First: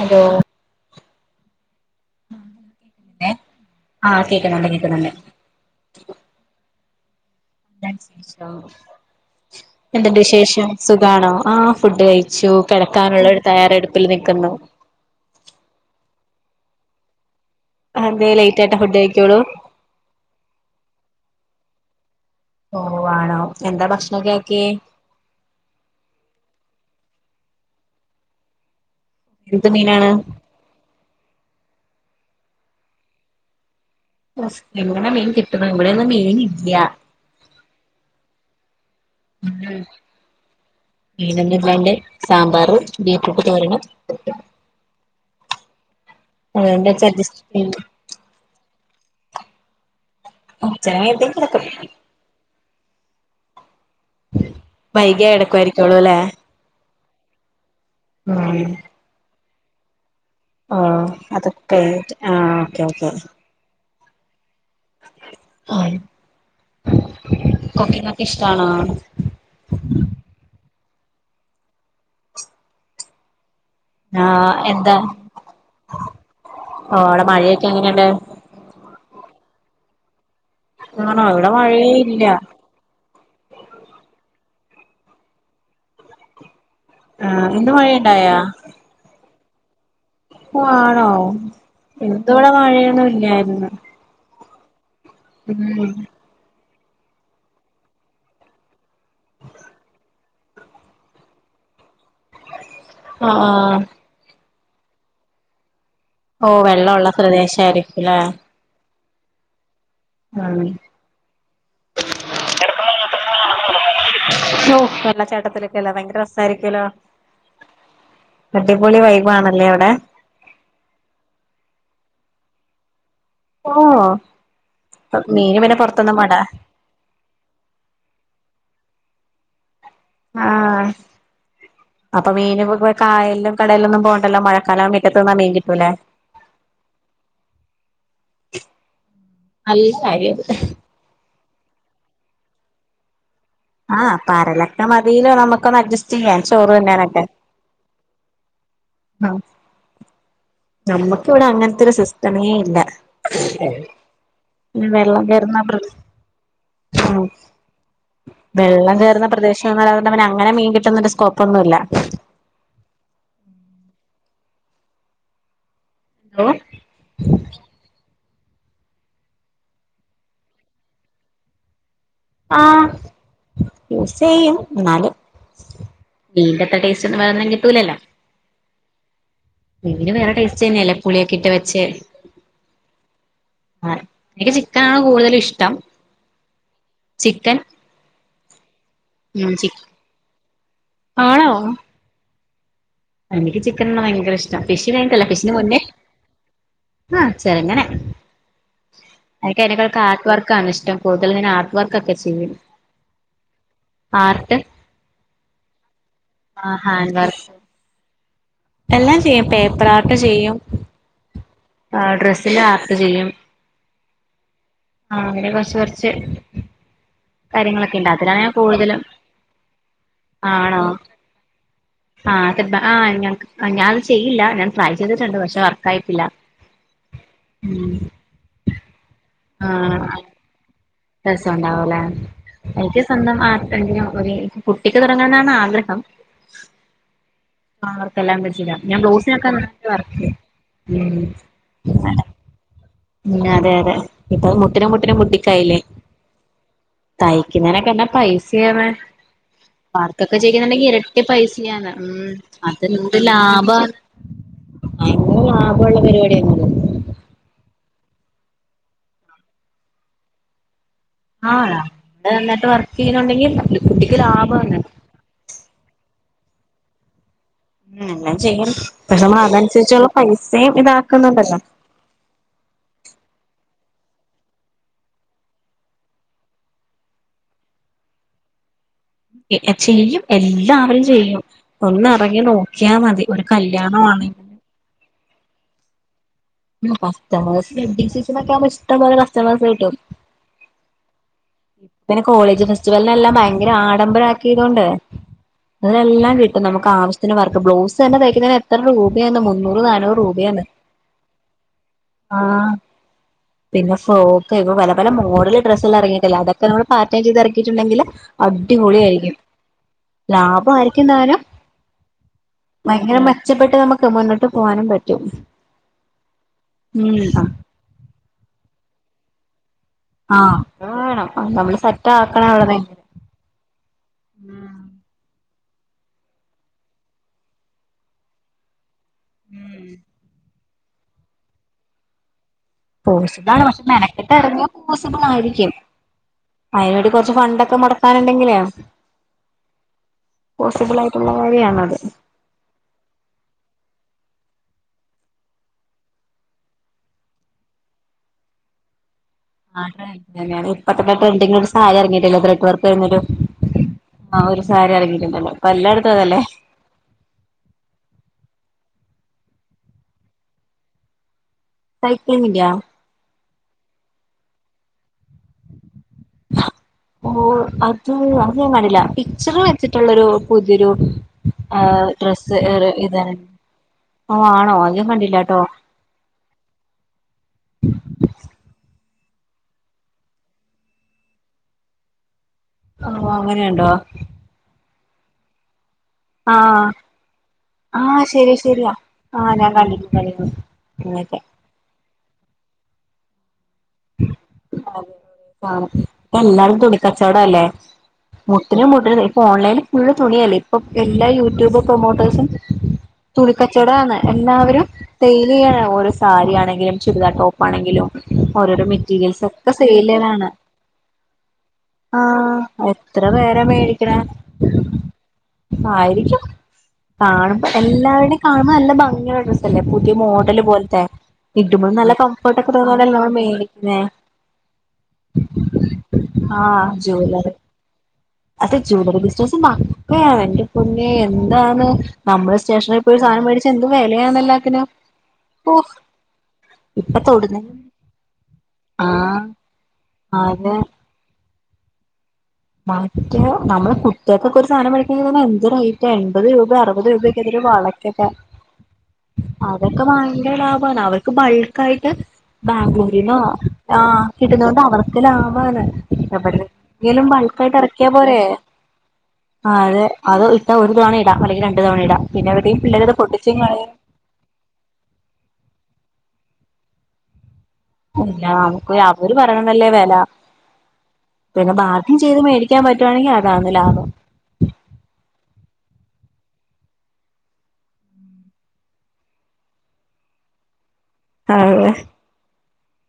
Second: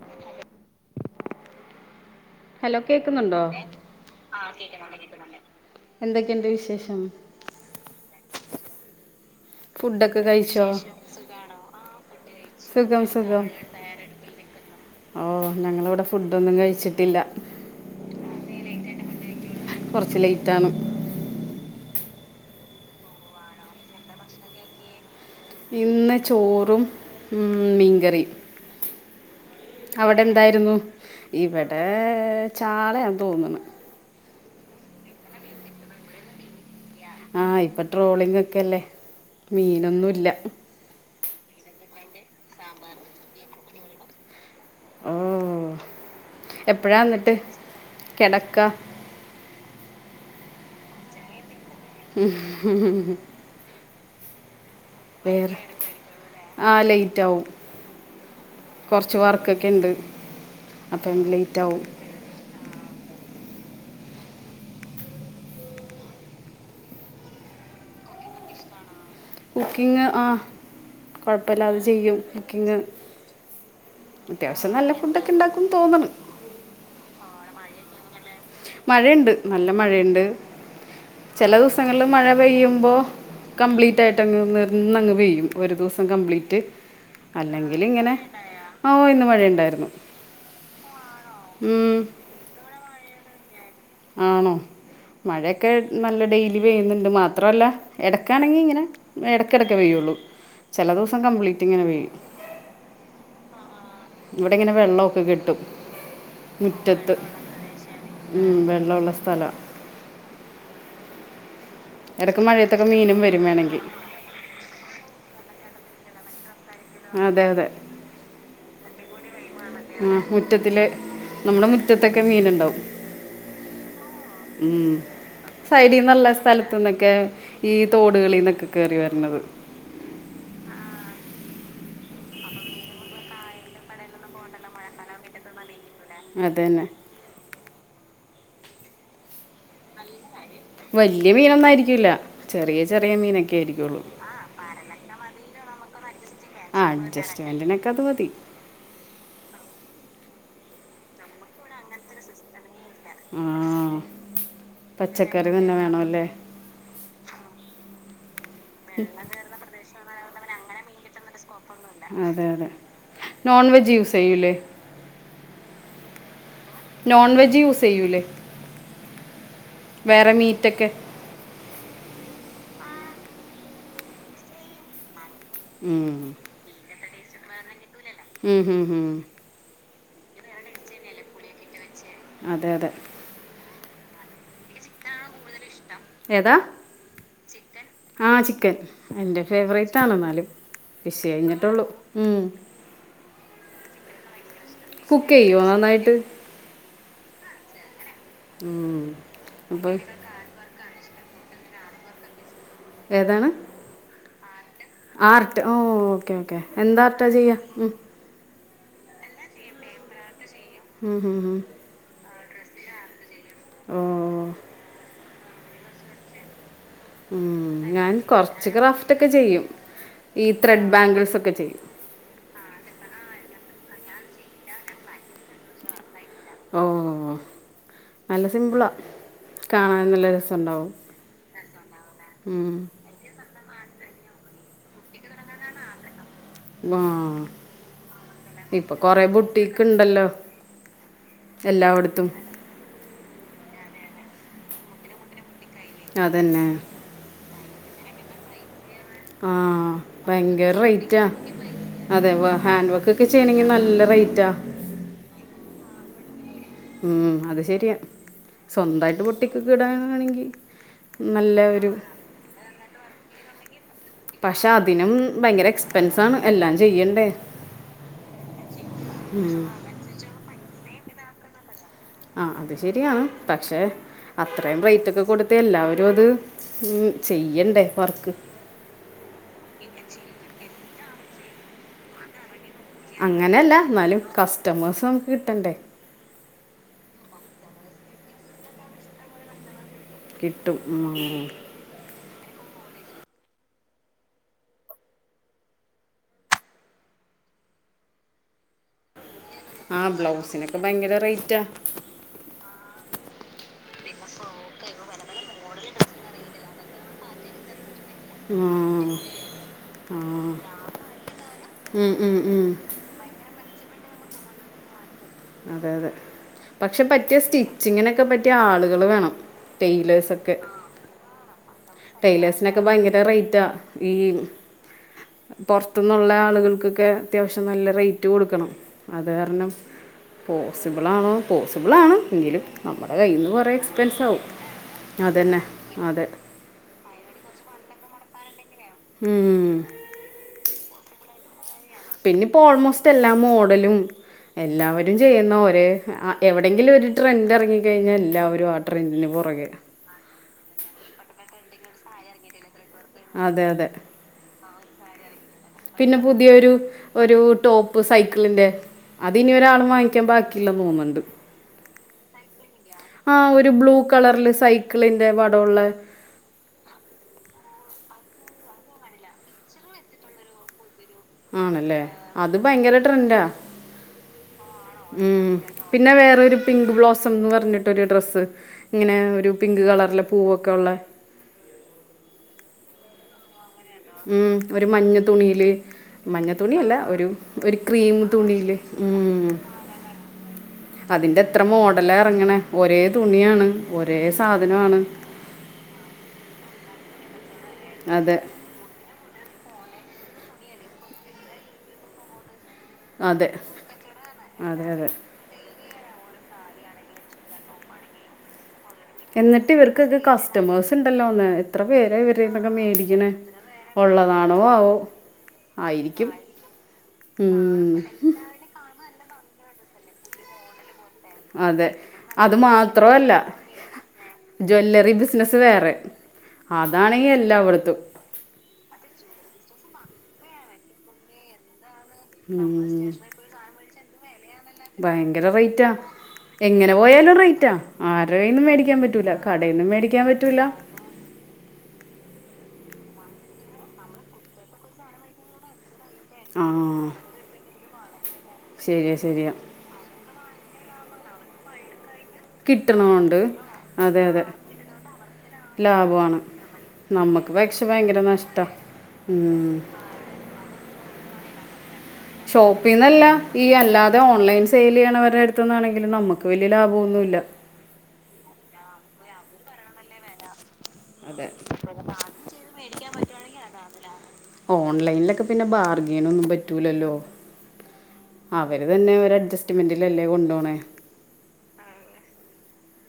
Hello hello കേക്കുന്നൊണ്ടൊ ആഹ് കേക്കുന്നുണ്ട് കേക്കുന്നുണ്ട് എന്തൊക്കെണ്ട് വിശേ- ഉം [inaudible] എന്തണ്ട് ഫുഡൊക്കെ കഴിച്ചോ വിശേഷം സുഖാണൊ ആഹ് ഫുഡ്കഴിച്ചു സുഖം കെടക്കാനൊള്ളൊരു സുഖം തയാറെടുപ്പിൽ നിൽക്കുന്നു ഫുഡൊന്നുംകഴിച്ചിടില്ല അന്തെ ലേറ്റാട്ടേ ഫുഡഴിക്കൂള്ളു കൊറച്ച് ലേറ്റാണ് ഓ ആണൊ എന്ത ഭക്ഷണക്കാക്കിയെ ഇന്ന് ചോറും ഉം മീങ്കറീം എന്ത് മീനാണ് അവടെന്താരുന്നു ഇവടെ ചാളയാന്ന തോന്നണ് ഒസ് എങ്ങന മീങ്കിട്ടണ് ഇവിടൊന്നും മീനില്യ ആഹ് ഇപ്പ ട്രോളിങ്ങക്കല്ലെ ഉം മീനൊന്നു ഇല്ല മീനൊന്നും ഇല്ലാണ്ട് സാമ്പാറും ബീറ്റ്റൂട്ട് തോരനും ഓ അതുകൊണ്ട് എപ്പഴാ അന്ന്ട്ട് അഡ്ജസ്റ്റ് ചെയ്യും കെടക്ക കൊറച്ചേരഴിയമ്പത്തേക്കെടക്കു മ്മ ഹ് വൈകിയെ കെടക്കുവാരിക്കുളുല്ലെ റ്റാവും കൊറച്ച് വർക്ക് ക്കെണ്ട് ആഹ് അതൊക്കെഴിഞ്ഞ്ട്ട് ആഹ് [unintelligible] ആം കുക്കിംങ്ങൊക്കെ ഇഷ്ടാണൊ [unintelligible] കുക്കിംഗ് ആഹ് കൊഴപ്പില്ലാതെ ചെയ്യും കുക്കിംഗ് ആഹ് അത്യാവശ്യം എന്ത നല്ല ഫുഡൊക്കെ ഉണ്ടാക്കും തോന്നണം ആടെമഴേ- ക്കെങ്ങനണ്ട് [unintelligible] മഴേണ്ട് നല്ല മഴയിണ്ട് ആണോ ഇവിടെ മഴയേ ചെലദിസങ്ങളിൽ ഇല്ല മഴപെയ്യുമ്പൊ കംപ്ലീറ്റായിട്ടങ്ങ് നിർന്നങ്ങ് പെയ്യും ഒരുദൂസം കംപ്ലീറ്റ് ആഹ് ഇന്ന് അല്ലങ്കിലിങ്ങനെ ആവൊ ഇന്ന്മഴയി- ണ്ടാരുന്നു ഓ ആണോ ഇന്നിവിടെ മഴയൊന്നുവില്ലാര്ന്ന് ആണോ മഴെക്കെ ഉം നല്ല ഡെയ് മഴപെയ്യുന്നുണ്ട്, മാത്ര അല്ല ഇടക്കാണെങ്കി ഇങ്ങനെ ഇടക്കെടക്കെ പെയ്യൊള്ളു ചെല ദിവസം കംപ്ലീറ്റ് ഇങ്ങനെ പെയ്യും ആ ആ ഇവിടിങ്ങനെ വെള്ളവൊക്കെ കെട്ടും ഓ വെള്ളവൊള്ള പ്രേദേശാരിക്കും ല്ലേ വെള്ളൊള്ള സ്ഥലാ ആ എടക്ക് മഴയത്തൊക്കെ മീനും വരും വേണെങ്കി പര് [unintelligible] അതേ അതെ അടിപൊളി വൈബാണല്ലേ അവിടെ ആ മുറ്റത്തില് നമ്മുടെ മുറ്റത്തൊക്കെ മീനുണ്ടാവും ഓഹ് ഉം മീന് പിന്നെ പൊറത്തൊന്നും സൈടീന്ന്ള്ള വേണ്ട സ്ഥലത്ത്ന്നൊക്കെ ഈ തോട്കാളീന്നൊക്കെ കേറി വരും ന്നത് ആ അപ്പൊ മീനൊക്കെ പോയ്‌ കായലിലും കടലിലു ന്നും പോണ്ടല്ലോ മഴക്കാലാമ്പോ മിറ്റത്ത് നിന്നാ മീൻ കിട്ടുവല്ലേ അതന്നെ നല്ല കാര്യം വല്യ മീനൊന്നും ആയിരിക്കൂലാ ചെറിയ ചെറിയ മീനെ ആ പരൽ ഒക്കെ മതിലോ നമുക്ക് ഒന്ന് അട്ജെസ്റ്റ് ചെയ്യാൻ ചോറ് അ അജസ്റ്റ്മെന്റിനൊക്കെ അത് മതി അ നമ്മക്കിവിടെ അങ്ങനത്തെരു സിസ്റ്റമേ ഇല്ല [inaudible] ആ ഉമ് വെള്ളം പച്ചക്കറി കേറ്ന്ന തന്നെ പ്രദേ വേണമല്ലേ ആ വെള്ളം കേറ്ന്ന പ്രദേശങ്ങളായോണ്ടവന ങ്ങനെ മീൻ കിട്ടുന്നൊരു സ്‌കോ അതെ അതെ നോൺവെ ജ് യൂസെയ്യൂല്ലേ [unintelligible] നോൺ വെജ് യൂസ് ചെയ്യൂല്ലേ വേറെ മീറ്റക്കെ ആ യൂസ് ചെയ്യും എന്നാലും ഉം ച്ചൊന്നും വലതിനും കിട്ടൂല്ലല്ലാ ഉം ഉം ഉം വീട്ട്ല് വേറെ ടേസ്റ്റന്നെയല്ലേ പുളിയൊക്കെ ഇട്ട് വെച്ച് അതെ അതെ ആ എനിക്ക് ചിക്കനാണ് കൂട്തലു ഇഷ്ടം ഏതാ ചിക്കൻ ആ ചിക്കൻ എന്റെ ഉം ചിക്കൻ ഫേവറേറ്റ് ആണെ ന്നാലും ഫിഷ് ആണോ കഴിഞ്ഞിട്ടെ ള്ളൂ ഉം എനിക്ക് ചിക്കനുള്ള ഭയങ്കര ഇഷ് ഫിഷ് വേണ്ടല്ല കുക്ക് ഫിഷിന്റെ ചെയ്യുമോ മുന്നേ നന്നായിട്ട് ആ ചെറെങ്ങനെ ഉം. എനിക്ക് അപ്പോൾ അയിനെക്കാർട്ട്‌ വർക്കാണ് ഇഷ്ടം കൂടുതൽ ഞാൻ ആർട്ട് വർക്ക് ഒക്കെ ചെയ്യല് ഏതാണ് ആർട്ട് ആർട്ട് ഓ ഓ ഓക്കേ ഓക്കേ ആഹ് ഹാൻഡ് എന്താർട്ടാ വർക്ക് ചെയ്യാ മ് എല്ലാം ചെയ്യും പേപ്പറാർട്ട് ചെയ്യും ഹ് ഹ് ഹ് പിന്നെ ആർട്ട് ചെയ്യും ഓ ആ അങ്ങനെ കൊർച്ച് കൊർച്ച് ഉം ഞാൻ കൊർച് ക്രാഫ്റ്റൊക്കെ ചെയ്യും ഈ ത്രെഡ് ബാംഗ് ആ [unintelligible] ചെയ്യില്ല ഞാൻ ട്രൈ ചെയ്തിട്ട്ണ്ട് പക്ഷെ വർക്കായിട്ടില്ല ഓ ഉം നല്ല സിമ്പിളാ കാണാനു നല്ല രസണ്ടോ രസണ്ടാവുലേ എൻക്ക് സ്വന്തം ആ എങ്കിലും ഒര് പുട്ടിക്ക് തൊടങ്ങാനാണ് ആഗ്രഹം വാ ആ വർക്കെല്ലാം പഠിച്ചില്ല ഞാൻ ബ്ലൗസിനോക്കെ ബുട്ടീക്ക് ഉണ്ടല്ലോ വർക്ക് ഉം പിന്ന എല്ലായിടത്തും ഉം അതെ അതെ ഇപ്പം മുട്ടിനും മുട്ടിനും ബുട്ടീക്കായില്ലേ അതന്നെ. ക്ക്ന്നെനൊക്കെ എന്ന പൈസയാണ്. ആ വർക്കൊക്കെ ഭയങ്കര ചെയുന്നുണ്ടെങ്കി ഇരട്ടി റേറ്റാ പൈസയാണ്. ഉം അതെ ഹാൻഡ് വർക്ക് അതെന്ത് ഒക്കെ ചെയ്യണമെങ്കിൽ ലാഭാണ്. നല്ല റേറ്റാ ഭയങ്കര ലാഭം ഒള്ള പരിപാടിയായിരുന്നുല്ലോ ഉം അത് ശെരിയ. സ്വന്തായിട്ട് ബൊട്ടീക്കൊക്കെ ഇടാനാണെങ്കി ആഹ് നമ്മള് നന്നായിട്ട് വർക്ക് ചെയ്യുന്നുണ്ടെങ്കിൽ ബോട്ടീക്ക് ലാഭം ആണ്. അതാണ് എല്ലാം ചെയ്യണ്ടേ ഉം എല്ലാം ചെയ്യണം. പക്ഷെ ഉം. നമ്മളതനുസരിച്ചുള്ള പൈസയും ഇതാ ക്കുന്നുണ്ടല്ലോ. ആ അത് ശെരിയാണ്. പക്ഷെ അത്രയും റേറ്റൊക്കെ കൊടുത്ത് എല്ലാവരും അത് ഉം ചെയ്യണ്ടേ വർക്ക്. എന്ത് ചെയ്യും എന്താ ച്ചെയും ഒന്ന് ഉറങ്ങി അങ്ങനെയല്ല എന്നാലും കസ്റ്റമേഴ്സ് കിട്ടേണ്ടേ കസ്റ്റമേസ് ശ്രദ്ധിച്ചിരുന്നാ ഇഷ്ടം പോലെ കസ്റ്റമേഴ്സിനെ കിട്ടും കിട്ടും ഉം ഇങ്ങനെ കോളേജ് ഫസ്റ്റവെല്ലിന് എല്ലാം ഭയങ്കര ആഡംബരമാക്കിയത് കൊണ്ട് അതിനെല്ലാം കിട്ടും നമുക്ക് ആവശ്യത്തിന് വർക്ക് ബ്ലൗസ് തന്നെ തയ്യിക്കുന്നതിന് എത്ര രൂ മൂന്നൂറ് ആ നാന്നൂറ് രൂപയാണ് ബ്ലൗസിനൊക്കെ ഭയങ്കര റേറ്റാ ആ പിന്നെ സ്‌റ്റോക്ക് ഇപ്പം പല പല മോഡല് ട്രസ് കൾ ഇറ അതൊക്കെ നമ്മള് പറ്റേൺ ചെയ്ത് ഇറക്കിയിട്ടുണ്ടെങ്കില് അടിപൊളി ഉം. ആയിരിക്കും ആ. ലാഭം ആയിരിക്കും താനും ഉം, ഉം, ഉം. ഭയങ്കര മെച്ചപ്പെട്ട മുന്നോട്ടുപോകാനും പറ്റ് അതെ അതെ പക്ഷേ ഉം പറ്റിയ സ്റ്റിജീങ്ങിന്നെക്കെ പറ്റിയ ആള് കള് വേണം ടൈലേഴ്സ് ഒക്കെ ആഹ് അത് വേണം നമ്മള് സെറ്റ് ആക്കണം അവളെ ടൈലേഴ്സിനൊക്കെ ഭയങ്കര റൈറ്റാ ഈ പുറത്തുന്നുള്ള ആൾക്കാർക്ക് അത്യാവശ്യം നല്ല റേറ്റ് കൊടുക്കണം അത് കാരണം പോസിബിൾ ആണോ പോസിബിൾ ആണ് എങ്കിലും നമ്മുടെ കയ്യിൽ നിന്ന് പോസിബളാണ് കുറേ പക്ഷേ എക്സ്പെൻസ് മെനക്കെട്ട് ആവും ഇറങ്ങിയ അതന്നെ പോസിബിളായിരിക്കും അതെ പഴ ഫണ്ടൊക്കെ മുടക്കാന്നുണ്ടെങ്കിലെ ഉം പോസിബിളായിട്ടുള്ള വഴിയ പിന്നെപ്പം ഓൾമോസ്റ്റ് എല്ലാ മോഡലും എല്ലാവരും ചെയ്യുന്ന ഒരേ ആ എവിടെയെങ്കിലും ഒരു ട്രെൻഡ് എറങ്ങി കഴിഞ്ഞാ എല്ലാവരും ആ ട്രെൻഡിന് പൊ [unintelligible] ഇപ്പ തന്നെ ട്രെൻഡി ആ എറങ്ങിയിട്ടില്ല ത്രഡ് വർക്ക് പേര്ൻ ഒരു അതെ അതെ ആ ഒരു ച്ചാരായിരിക്കും ട്രെൻണ്ടാവ പിന്നെ പുതിയൊരു ഒരു ടോപ് സൈക്കിളിന്റെ അതിനി ഒരാളും വാങ്ങിക്കാൻ ബാക്കി ഇല്ലെന്ന് തോന്ന്ണ്ട് സൈക്ലിങ്ങിന്റെയാ ആ ഒരു ബ്ലൂ കളർൽ സൈക്കിളിന്റെ പടവുള്ളെ ഒ അത് അത് ഞാൻ കണ്ടിട്ടില്ല പിച്ചർ വരച്ചിട്ടുള്ളൊരു പുതിയ ഒരു ആണ് അല്ലെ അത് ഭയങ്കര ട്രെൻഡാ ഓ ആണോ അത് ഞാൻ ഉം കണ്ടില്ലാട്ടോ പിന്നെ വേറെരു പിൻക് ബ്ലോസംന്ന് പറഞ്ഞിട്ട് ഒരു ഡ്രസ്സ് ഇങ്ങനെ ഒരു പിൻങ്ക് കളർൾ പൂവ് ഒക്കെയുള്ളെ ഓ അങ്ങെ ഉം ഒര് ര് മഞ്ഞ തുണീൽ മഞ്ഞ തുണി ആഹ് അല്ല ഒരു ക്രീം ആഹ് ശരി തുണിയിൽ ശരിയാ ഉം ആഹ് ഞാൻ കണ്ടിട്ടുണ്ട് കണ്ടിട്ടുണ്ട് അങ്ങനെയൊക്കെ അതിന്റെ എത്ര മോഡലാ പ്പ അങ്ങനെ ഒരേ തുണിയാണ് ഒരേ സാദനും ആണ് അതെ ആണ് ഇപ്പ എല്ലാരും തുണി കച്ചോടാലെ മുട്ടിൽ മുട്ടിൽ [unintelligible] ഇപ്പം ഓൺലൈൻ ഫുൾ തുണി അല്ലേ ഇപ്പം എല്ലാ യൂട്യൂബ് പ്രൊമോട്ടേഴ്‌സും അതെ തുണി കച്ചോടം ആന്ന് എല്ലാവരും അതെ അതെ സൈൽ ചെയ്യാനാണ് പോ സാരി ആണെങ്കിലും ചുരിദാർ ടോപ് ആണെങ്കിലും ഓരോരാ മെ റ്റീരിയൽസ് ഒക്കെ എന്നിട്ട് സൈയിൽ ചെയ്യ്ണേ ഇവർക്കൊക്കെ കാണാ കസ്റ്റമേഴ്സ് ഉണ്ടല്ലോ ഒന്ന് എത്ര പേരാ ആ ഇവരുടെ നിന്നൊക്കെ മേടിക്കണേ എത്രപേര മേടിക്ക്ണേ ഉള്ളതാണോ ആവോ ആയിരിക്കും കാണുമ്പം ഉം, എല്ലാവരുടെം കാണുമ്പോ നല്ല ഭംഗി ഉള്ള ഡ്രസ്സ്‌ പിന്നെ പുതിയ മോഡൽ പോൽത്തെ അതെ ഇടുമ്പോ നല്ല അത് കംഫെർട് ഒക്കെ തോന്നാണേൽ നമ്മ മാത്രമല്ല ജ്വല്ലറി ബിസിനസ്‌ വേറെ അതാണെക്കി എല്ലാവെട്ത്തും അതെ ജ്വാല്ലറി ബിസിനസ്സ് [unintelligible] യാണ് എന്റെ പൊന്നേ എന്താണ് നമ്മൾ സ്റ്റേഷനറി ഉം. പോയി സാദനം മേടിച്ചാ എന്ത് വെലയാന്ന് എല്ലാത്തിനും ഭയങ്കര ഓ റേറ്റാ എങ്ങനെ പോയാലും റൈറ്റാ ആരെ കയ്യിന്നും മേടിക്കാൻ പറ്റൂലാ ആഹ് കടേന്നും മേടിക്കാൻ പറ്റൂലാ അതെ [unintelligible] നമ്മള് കുട്ടിയാക്കൊക്കെ ഒര് സാനം മേടിക്കെണേ തന്നെ എന്ത്‌ റൈ എൻപത് രൂപേ അറുപത് രൂപേക്കെയാര്ന്ന് ഒര് വള [unintelligible] ശെരിയാ ശെരിയാ [unintelligible] അവർക്ക് ബൾക്കാ ആയ്ട്ട് കിട്ടണമുണ്ട് [unintelligible] അതെ ആ അതെ കിട്ടുന്നോണ്ട് അവർക്ക് ലാഭാണ് ലാഭമാണ് നമുക്ക് [unintelligible] പക്ഷെ കറേക്യാ ഭയങ്കര പോരെ നഷ്ടം ആ അതെ അത് ഇട്ടാ [unintelligible] [unintelligible] പിന്നെ എവിടെയും ഷോപ്പിന്ന പിള്ളേരത് അല്ല പൊട്ടിച്ചും ഈ കളയും അല്ലാതെ ഓൺലൈൻ സെയ്ൽ യ്യ്ന്നവരെ അടുത്തുന്ന് ആണെ ങ്കിലും നമ്മുക്ക് വല്ല്യ ലാബോന്നും ഇല്ല ആ [unintelligible] പറയുന്നത അല്ലേ വെല അതെ പിന്നെ ഭാഗ്യം ചെയ്തു മേടിക്കാൻ പറ്റുവാണെങ്കി അതാണ് ലാഭം ഓൺലൈനിലൊക്കെ പിന്നെ ബാർഗയിൻ ഒന്നും പറ്റൂലല്ലോ അവര് തന്നെ ഒരഡ്ജസ്റ്റ് മെന്റിലല്ലേ കൊണ്ടോണേ ആ അതെ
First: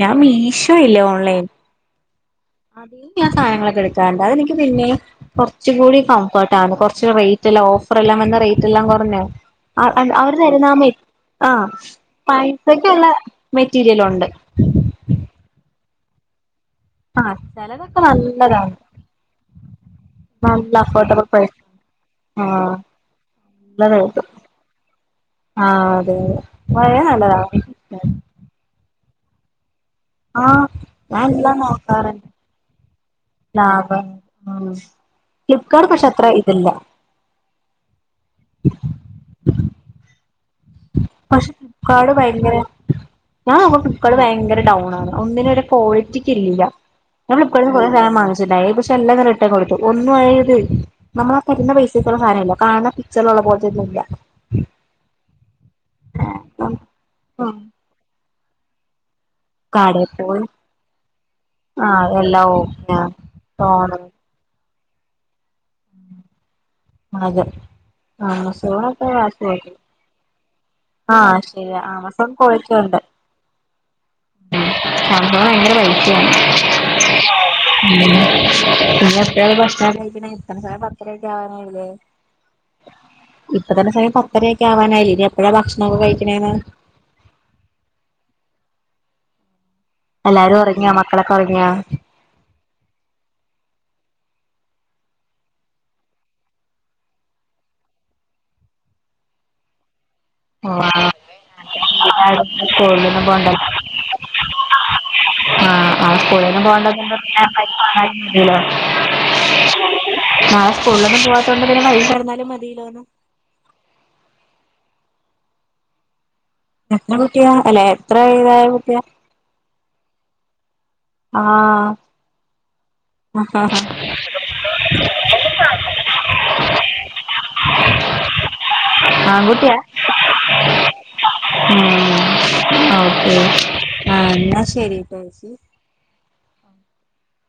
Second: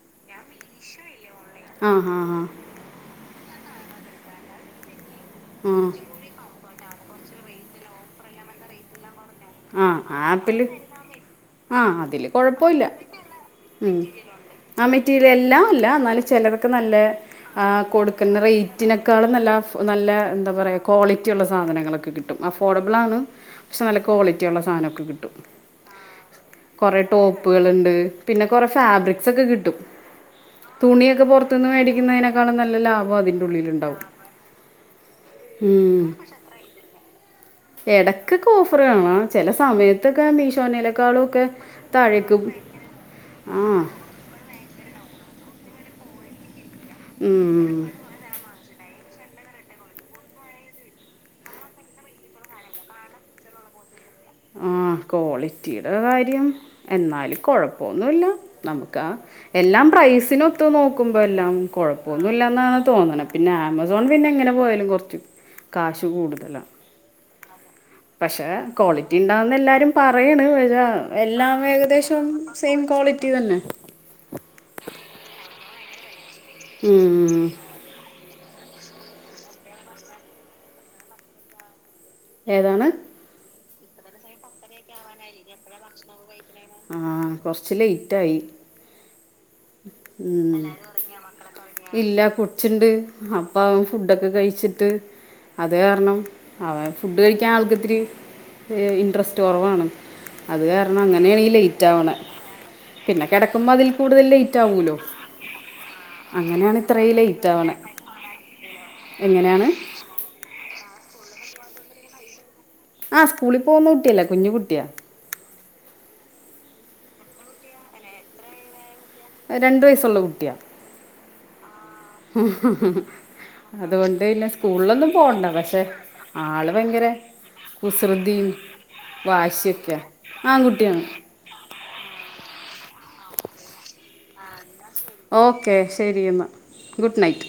ഞാൻ മീശോ ഇല്ലേ ഓൺലൈൻ ആ ഹാ ഹാ അതിന്ന് ഞാൻ സാനങ്ങൾ വിളിക്കാണ്ടാ അത് എനിക്ക് പിന്നെയും കോർച്ചും ആ കൂടി കംഫർട്ട് ആണ് കോർ റേറ്റ് ഇല്ല ഓഫർ എല്ലാം വരുന്നേ റേറ്റ് എല്ലാം കുറഞ്ഞു ആ അവര് ആപ്പിൾ തരുന്ന മെറ്റീ--ആ ആ അതിൽ കുഴപ്പമില്ല അത്രയ്ക്കുള്ള മെറ്റീരിയൽ ഉണ്ട്. മില്ല എന്നാലും ചില ക്കു നല്ലേ ആഹ് ആ ചെലതൊക്കെ കൊടുക്കുന്ന നല്ലതാണ് റെറ്റിനേകാളും നല്ല നല്ല എന്താ നല്ല പറയുക അഫോർഡബിൾ കോളിറ്റിയുള്ള പ്രൈസ് സാധനങ്ങളൊക്കെ കിട്ടു. അഫോ ആഹ് ഡബിളാണ് നല്ലത് പക്ഷേ കിട്ടും കോളിറ്റിയുള്ള സാധനം ഒക്കെ കിട്ടും. ആഹ് അതെ അതെ കുറേ വളരെ ടോപ്പുകളുണ്ട്. നല്ലതാണ് പിന്നെ കുറേ ഫാബ്രി ക് [unintelligible] സ് ക്കെ കിട്ടും. ആഹ് തുണിയൊക്കെ പുറത്തൂന്നു മേടിക്കുന്നതിനെകാളും നല്ല ലാഭ ഇക്കയുടെ പക്ഷെ അത്ര ഇതില്ല ഇടക്കെക്കെ ഓഫറ് കാണാ. ചില സമയത്ത് ഒക്കെ നി പക്ഷെ കഷ്ടപ്പാട് ഭയങ്കര ഞാൻ അങ്ങോട്ട് ആ ഇപ്പഴും ഭയങ്കര ഡൗൺ ആണ്. ഒന്നിലും [unintelligible] ഉം. [unintelligible] എല്ലാം അങ്ങ് റിട്ടൻ കൊടുത്തു ഒന്നും ആയി ഇത് നമ്മള് ആ പറയുന്ന പൈസക്ക് ഉള്ള സാധനം ഇല്ല കാരണം പിക്ചറിൽ ഉള്ള ക്വാളിറ്റി ഒന്നും ഇല്ല ആ കോളി റ്റീടെ കാര്യം എന്നാലും കൊഴപ്പോന്നു ല്ല, നമുക്കാ എല്ലാം കടേ പോയി പ്രൈസിനൊത്തനോക്കുമ്പ എല്ലാം ആഹ് കുഴപ്പമൊന്നു എല്ലാം ഇല്ലന്നാ ഓക്കെയാ തോന്നണത് പിന്നെ തോന്നണ് ആമസോൺ എങ്ങനെ പോയാലും കു കാശ് കൂടുതലാ അതെ പക്ഷേ ആമസോണൊക്കെ കോളിറ്റി കാശ് ഉണ്ടാവുന്നാ പോയി എല്ലാരും പറയണ് പ ആഹ് എല്ലാം ശരിയാ ഏകദേശം ആമസോൺ സെയിം കോളിറ്റി തന്നെ. സംഭവം ഭയങ്കര റൈറ്റാണ് ഉം. [unintelligible] ഏതാണ് ഇപ്പതന്നെസമയം പത്തരയൊക്കെ ആവാനായില്ലേ ഇനി എപ്പഴാ ഭക്ഷണമൊക്കെ കഴികണേന്നാണ് ആ കുറച്ച് ലേറ്റായി എല്ലാരും ഉം ഉറങ്ങിയാ മക്കളൊക്കെ ഉറങ്ങിയാ ഇല്ല കൊച്ചുണ്ട് അപ്പ ഫുഡെക്കെ കഴിച്ചിട്ട് അത് കാരണം അവൻഫുഡ് കഴിക്കാൻ ആൾക്കിത്തിരി ഇൻട്രസ്റ്റ്കുറവാണ് അത് കാരണം അങ്ങനേണീ [unintelligible] [unintelligible] [unintelligible] അതിൽ കൂടുതൽ ലേറ്റ് ആവുമല്ലോ അങ്ങനെയാണ് ഇത്രയും ലേറ്റ് ആവണേ എങ്ങനെയാണ് പോവാത്തോണ്ടിങ്ങനെ കൈ കിടന്നാലും മതി ആ സ്കൂളി പോന്ന കുട്ടിയല്ല കുഞ്ഞു കുട്ടിയ എത്ര കുട്ടിയ അല്ല എത്ര ഇതായ കുട്ടിയ രണ്ട് വയസുള്ള കുട്ടിയാ ആ അത് കൊണ്ടേയില്ല സ്കൂളിൽ ഒന്നും പോവണ്ട പക്ഷേ ആള് ഭയങ്കര കുസൃതിയും വാശി ആൺകുട്ടിയാ ഒക്കെയാ ആൺകുട്ടിയാണ് ഉം ഓക്കെ ആഹ് ന്നാ ശ ഓക്കേ ശരി എന്നാ ഗുഡ് നൈറ്റ്‌